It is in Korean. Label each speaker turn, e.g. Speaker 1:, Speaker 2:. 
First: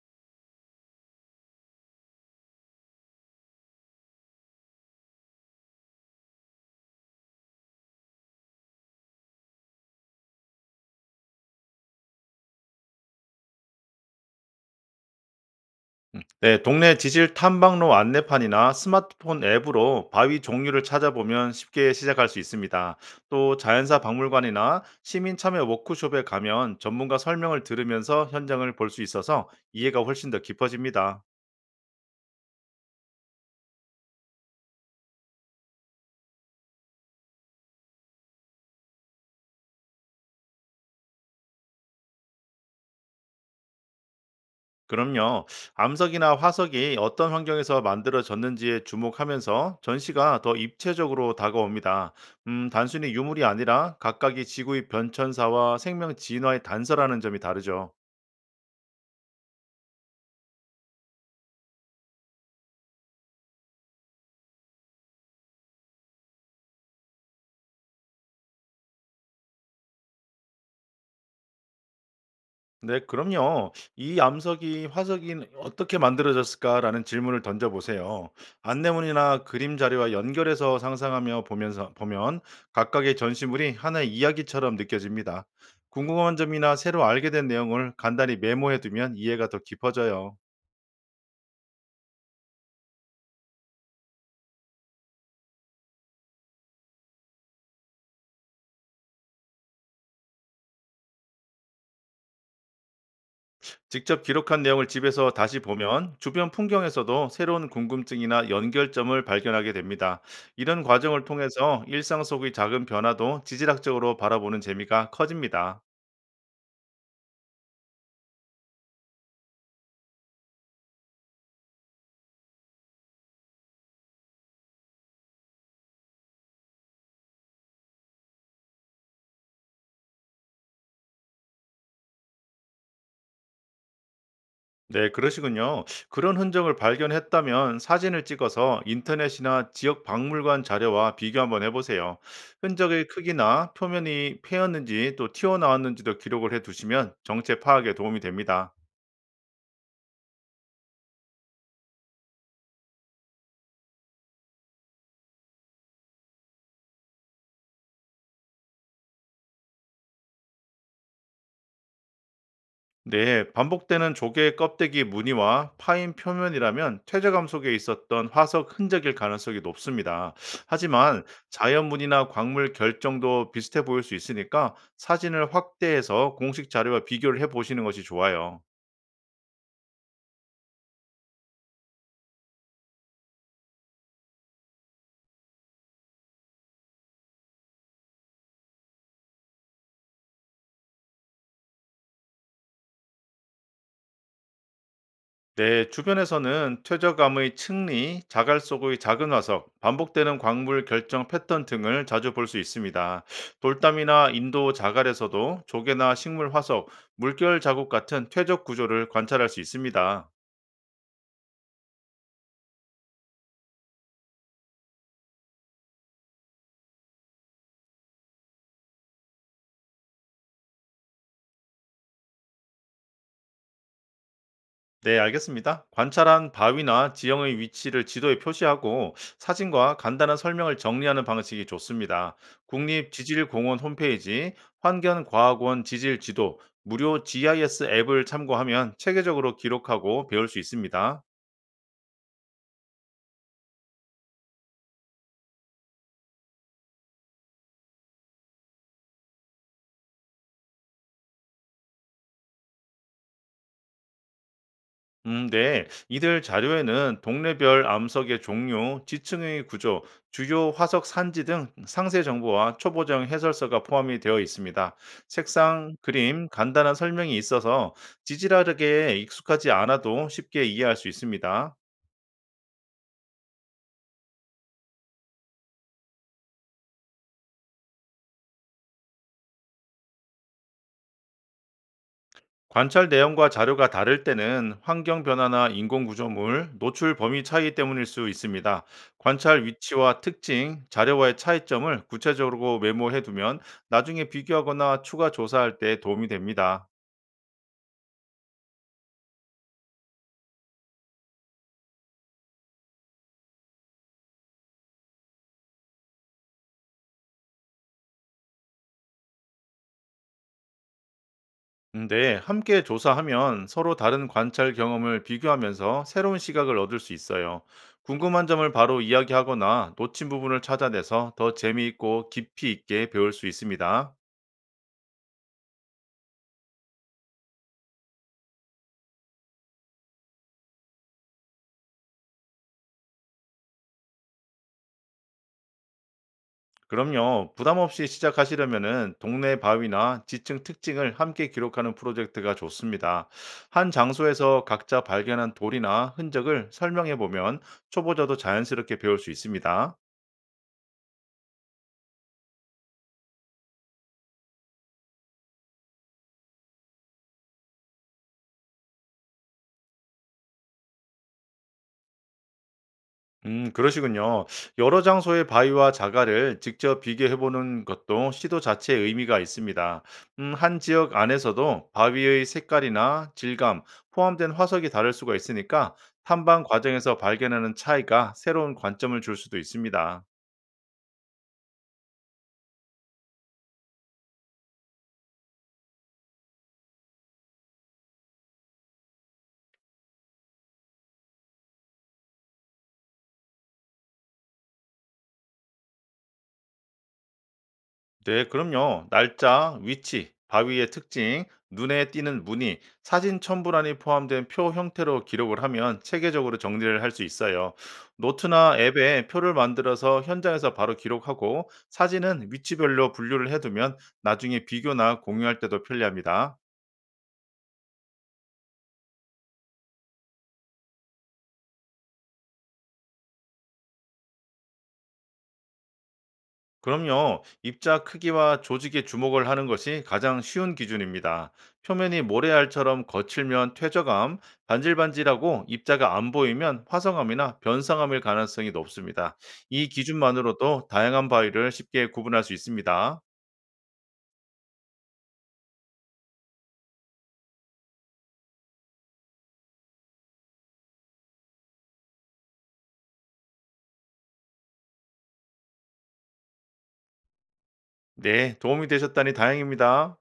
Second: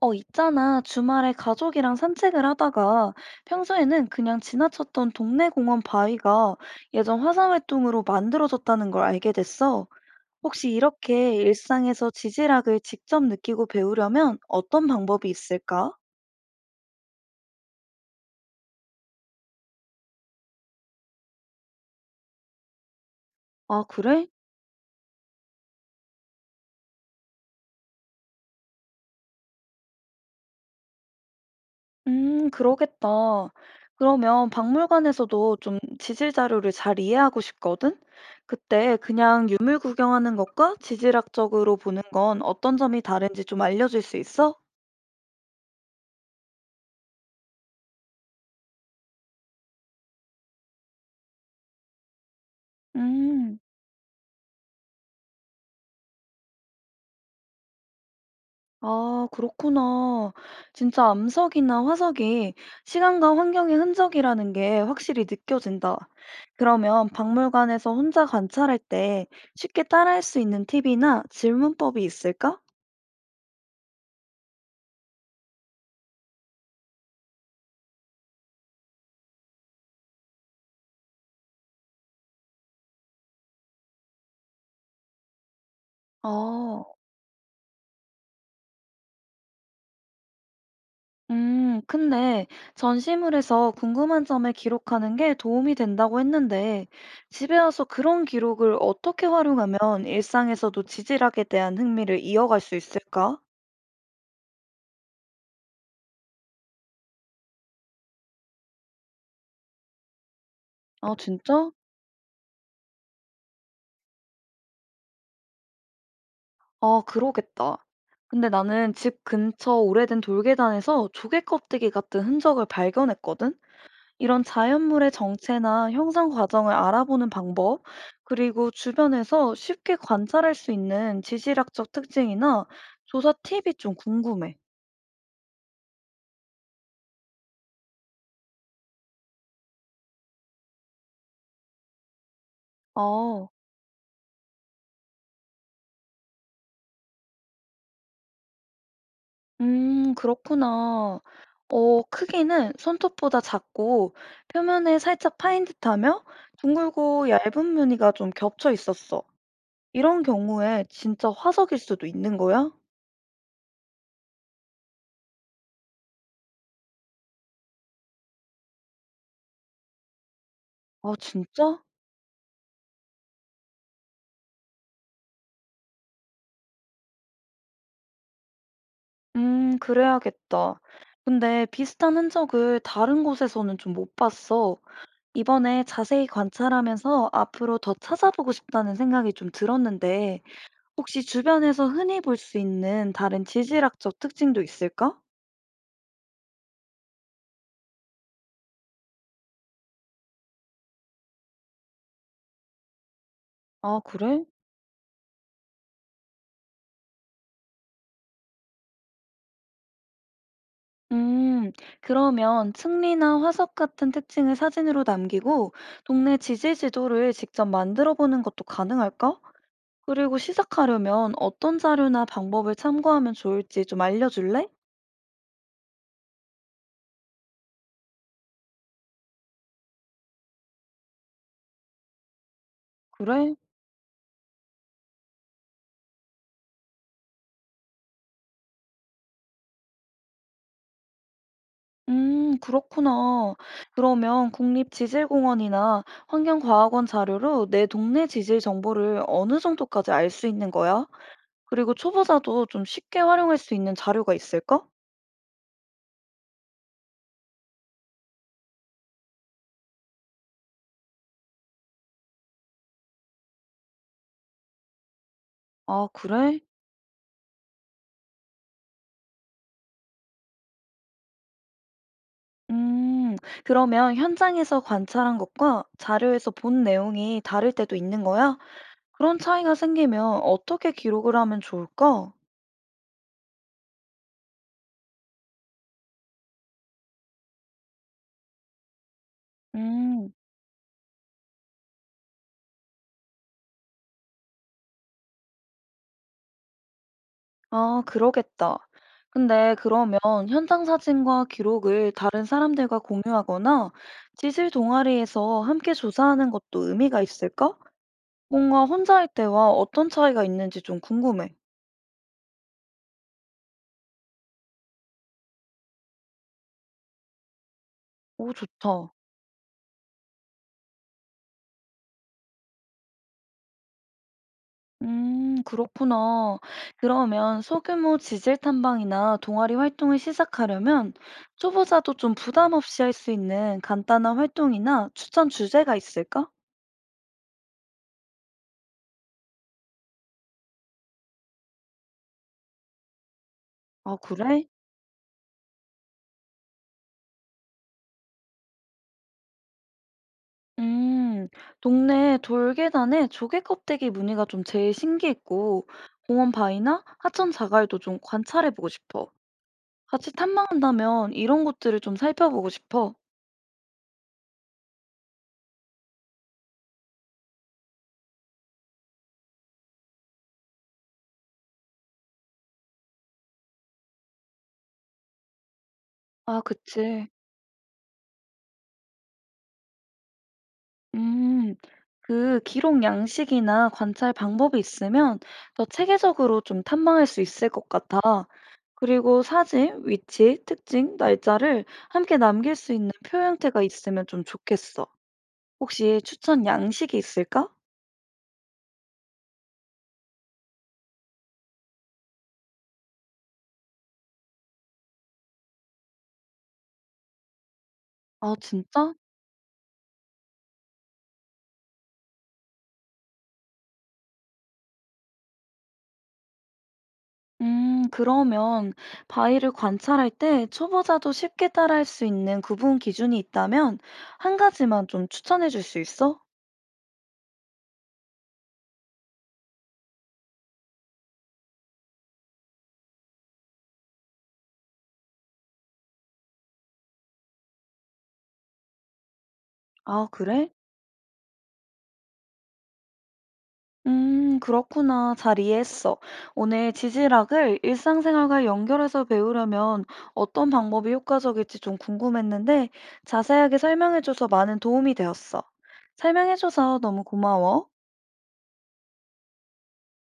Speaker 1: 어, 있잖아. 주말에 가족이랑 산책을 하다가 평소에는 그냥 지나쳤던 동네 공원 바위가 예전 화산활동으로 만들어졌다는 걸 알게 됐어. 혹시 이렇게 일상에서 지질학을 직접 느끼고 배우려면 어떤 방법이 있을까?
Speaker 2: 네, 동네 지질 탐방로 안내판이나 스마트폰 앱으로 바위 종류를 찾아보면 쉽게 시작할 수 있습니다. 또
Speaker 1: 아,
Speaker 2: 자연사
Speaker 1: 그래?
Speaker 2: 박물관이나 시민 참여 워크숍에 가면 전문가 설명을 들으면서 현장을 볼 수 있어서 이해가 훨씬 더 깊어집니다.
Speaker 1: 그러겠다. 그러면 박물관에서도 좀 지질 자료를 잘 이해하고 싶거든? 그때 그냥 유물 구경하는 것과 지질학적으로 보는 건 어떤 점이 다른지 좀 알려줄 수 있어?
Speaker 2: 그럼요. 암석이나 화석이 어떤 환경에서 만들어졌는지에 주목하면서 전시가 더 입체적으로 다가옵니다. 단순히 유물이
Speaker 1: 음,
Speaker 2: 아니라 각각이 지구의 변천사와 생명 진화의 단서라는 점이 다르죠.
Speaker 1: 아, 그렇구나. 진짜 암석이나 화석이 시간과 환경의 흔적이라는 게 확실히 느껴진다. 그러면 박물관에서 혼자 관찰할 때 쉽게 따라할 수 있는 팁이나 질문법이 있을까?
Speaker 2: 네, 그럼요. "이 암석이 화석이 어떻게 만들어졌을까?"라는 질문을 던져 보세요. 안내문이나 그림 자료와 연결해서 상상하며 보면 각각의 전시물이 하나의 이야기처럼 느껴집니다. 궁금한 점이나
Speaker 1: 아,
Speaker 2: 새로 알게 된 내용을 간단히 메모해 두면 이해가 더 깊어져요.
Speaker 1: 근데 전시물에서 궁금한 점을 기록하는 게 도움이 된다고 했는데 집에 와서 그런 기록을 어떻게 활용하면 일상에서 도 지질학에 대한 흥미를 이어갈 수 있을까?
Speaker 2: 직접 기록한 내용을 집에서 다시 보면 주변 풍경에서도 새로운 궁금증이나 연결점을 발견하게 됩니다. 이런
Speaker 1: 아,
Speaker 2: 과정을
Speaker 1: 진짜?
Speaker 2: 통해서 일상 속의 작은 변화도 지질학적으로 바라보는 재미가 커집니다.
Speaker 1: 아, 그러겠다. 근데 나는 집 근처 오래된 돌계단에서 조개 껍데기 같은 흔적을 발견했거든? 이런 자연물의 정체나 형성 과정을 알아보는 방법, 그리고 주변에서 쉽게 관찰할 수 있는 지질학적 특징이나 조사 팁이 좀 궁금해.
Speaker 2: 네, 그러시군요. 그런 흔적을 발견했다면 사진을 찍어서 인터넷이나 지역 박물관 자료와 비교 한번 해보세요. 흔적의
Speaker 1: 아,
Speaker 2: 크기나 표면이 패였는지 또 튀어나왔는지도 기록을 해두시면 정체 파악에 도움이 됩니다.
Speaker 1: 그렇구나. 어, 크기는 손톱보다 작고 표면에 살짝 파인 듯하며 둥글고 얇은 무늬가 좀 겹쳐 있었어. 이런 경우에 진짜 화석일 수도 있는 거야?
Speaker 2: 네, 반복되는 조개 껍데기 무늬와 파인 표면이라면 퇴적암 속에 있었던 화석 흔적일 가능성이 높습니다.
Speaker 1: 아,
Speaker 2: 하지만
Speaker 1: 진짜?
Speaker 2: 자연 무늬나 광물 결정도 비슷해 보일 수 있으니까 사진을 확대해서 공식 자료와 비교를 해보시는 것이 좋아요.
Speaker 1: 그래야겠다. 근데 비슷한 흔적을 다른 곳에서는 좀 못 봤어. 이번에 자세히 관찰하면서 앞으로 더 찾아보고 싶다는 생각이 좀 들었는데, 혹시 주변에서 흔히 볼 수 있는 다른 지질학적 특징도 있을까?
Speaker 2: 네, 주변에서는 퇴적암의 층리, 자갈 속의 작은 화석, 반복되는 광물 결정 패턴 등을 자주 볼 수 있습니다.
Speaker 1: 아,
Speaker 2: 돌담이나
Speaker 1: 그래?
Speaker 2: 인도 자갈에서도 조개나 식물 화석, 물결 자국 같은 퇴적 구조를 관찰할 수 있습니다.
Speaker 1: 음, 그러면 층리나 화석 같은 특징을 사진으로 남기고, 동네 지질 지도를 직접 만들어 보는 것도 가능할까? 그리고 시작하려면 어떤 자료나 방법을 참고하면 좋을지 좀 알려줄래?
Speaker 2: 네, 알겠습니다. 관찰한 바위나 지형의 위치를 지도에 표시하고 사진과 간단한 설명을 정리하는 방식이 좋습니다.
Speaker 1: 그래?
Speaker 2: 국립지질공원 홈페이지, 환경과학원 지질지도, 무료 GIS 앱을 참고하면 체계적으로 기록하고 배울 수 있습니다.
Speaker 1: 그렇구나. 그러면 국립지질공원이나 환경과학원 자료로 내 동네 지질 정보를 어느 정도까지 알 수 있는 거야? 그리고 초보자도 좀 쉽게 활용할 수 있는 자료가 있을까?
Speaker 2: 네. 이들 자료에는 동네별 암석의 종류, 지층의 구조, 주요 화석 산지 등 상세 정보와 초보정 해설서가 포함이 되어 있습니다. 색상,
Speaker 1: 아,
Speaker 2: 그림,
Speaker 1: 그래?
Speaker 2: 간단한 설명이 있어서 지질학에 익숙하지 않아도 쉽게 이해할 수 있습니다.
Speaker 1: 음, 그러면 현장에서 관찰한 것과 자료에서 본 내용이 다를 때도 있는 거야? 그런 차이가 생기면 어떻게 기록을 하면 좋을까?
Speaker 2: 관찰 내용과 자료가 다를 때는 환경 변화나 인공 구조물, 노출 범위 차이 때문일 수 있습니다. 관찰 위치와
Speaker 1: 음.
Speaker 2: 특징, 자료와의 차이점을 구체적으로 메모해 두면 나중에 비교하거나 추가 조사할 때 도움이 됩니다.
Speaker 1: 아, 그러겠다. 근데 그러면 현장 사진과 기록을 다른 사람들과 공유하거나 지질 동아리에서 함께 조사하는 것도 의미가 있을까? 뭔가 혼자 할 때와 어떤 차이가 있는지 좀 궁금해.
Speaker 2: 근데 함께 조사하면 서로 다른 관찰 경험을 비교하면서 새로운 시각을 얻을 수 있어요. 궁금한
Speaker 1: 오,
Speaker 2: 점을 바로
Speaker 1: 좋다.
Speaker 2: 이야기하거나 놓친 부분을 찾아내서 더 재미있고 깊이 있게 배울 수 있습니다.
Speaker 1: 그렇구나. 그러면 소규모 지질 탐방이나 동아리 활동을 시작하려면 초보자도 좀 부담 없이 할 수 있는 간단한 활동이나 추천 주제가 있을까?
Speaker 2: 그럼요. 부담 없이 시작하시려면은 동네 바위나 지층 특징을 함께 기록하는 프로젝트가 좋습니다. 한
Speaker 1: 아,
Speaker 2: 장소에서
Speaker 1: 그래?
Speaker 2: 각자 발견한 돌이나 흔적을 설명해 보면 초보자도 자연스럽게 배울 수 있습니다.
Speaker 1: 음, 동네 돌계단에 조개 껍데기 무늬가 좀 제일 신기했고, 공원 바위나 하천 자갈도 좀 관찰해보고 싶어. 같이 탐방한다면 이런 곳들을 좀 살펴보고 싶어.
Speaker 2: 그러시군요. 여러 장소의 바위와 자갈을 직접 비교해 보는 것도 시도 자체의 의미가 있습니다. 한 지역 안에서도 바위의 색깔이나 질감, 포함된 화석이 다를 수가 있으니까
Speaker 1: 아,
Speaker 2: 탐방 과정에서
Speaker 1: 그치.
Speaker 2: 발견하는 차이가 새로운 관점을 줄 수도 있습니다.
Speaker 1: 음, 그 기록 양식이나 관찰 방법이 있으면 더 체계적으로 좀 탐방할 수 있을 것 같아. 그리고 사진, 위치, 특징, 날짜를 함께 남길 수 있는 표형태가 있으면 좀 좋겠어. 혹시 추천 양식이 있을까?
Speaker 2: 네, 그럼요. 날짜, 위치, 바위의 특징, 눈에 띄는 무늬, 사진 첨부란이 포함된 표 형태로 기록을 하면 체계적으로 정리를 할 수 있어요.
Speaker 1: 아,
Speaker 2: 노트나
Speaker 1: 진짜?
Speaker 2: 앱에 표를 만들어서 현장에서 바로 기록하고 사진은 위치별로 분류를 해두면 나중에 비교나 공유할 때도 편리합니다.
Speaker 1: 그러면 바위를 관찰할 때 초보자도 쉽게 따라할 수 있는 구분 기준이 있다면 한 가지만 좀 추천해 줄 수 있어?
Speaker 2: 그럼요. 입자 크기와 조직에 주목을 하는 것이 가장 쉬운 기준입니다. 표면이 모래알처럼 거칠면 퇴적암, 반질반질하고 입자가 안 보이면 화성암이나 변성암일 가능성이 높습니다. 이
Speaker 1: 아, 그래?
Speaker 2: 기준만으로도 다양한 바위를 쉽게 구분할 수 있습니다.
Speaker 1: 그렇구나. 잘 이해했어. 오늘 지질학을 일상생활과 연결해서 배우려면 어떤 방법이 효과적일지 좀 궁금했는데 자세하게 설명해줘서 많은 도움이 되었어. 설명해줘서 너무 고마워.
Speaker 2: 네, 도움이 되셨다니 다행입니다.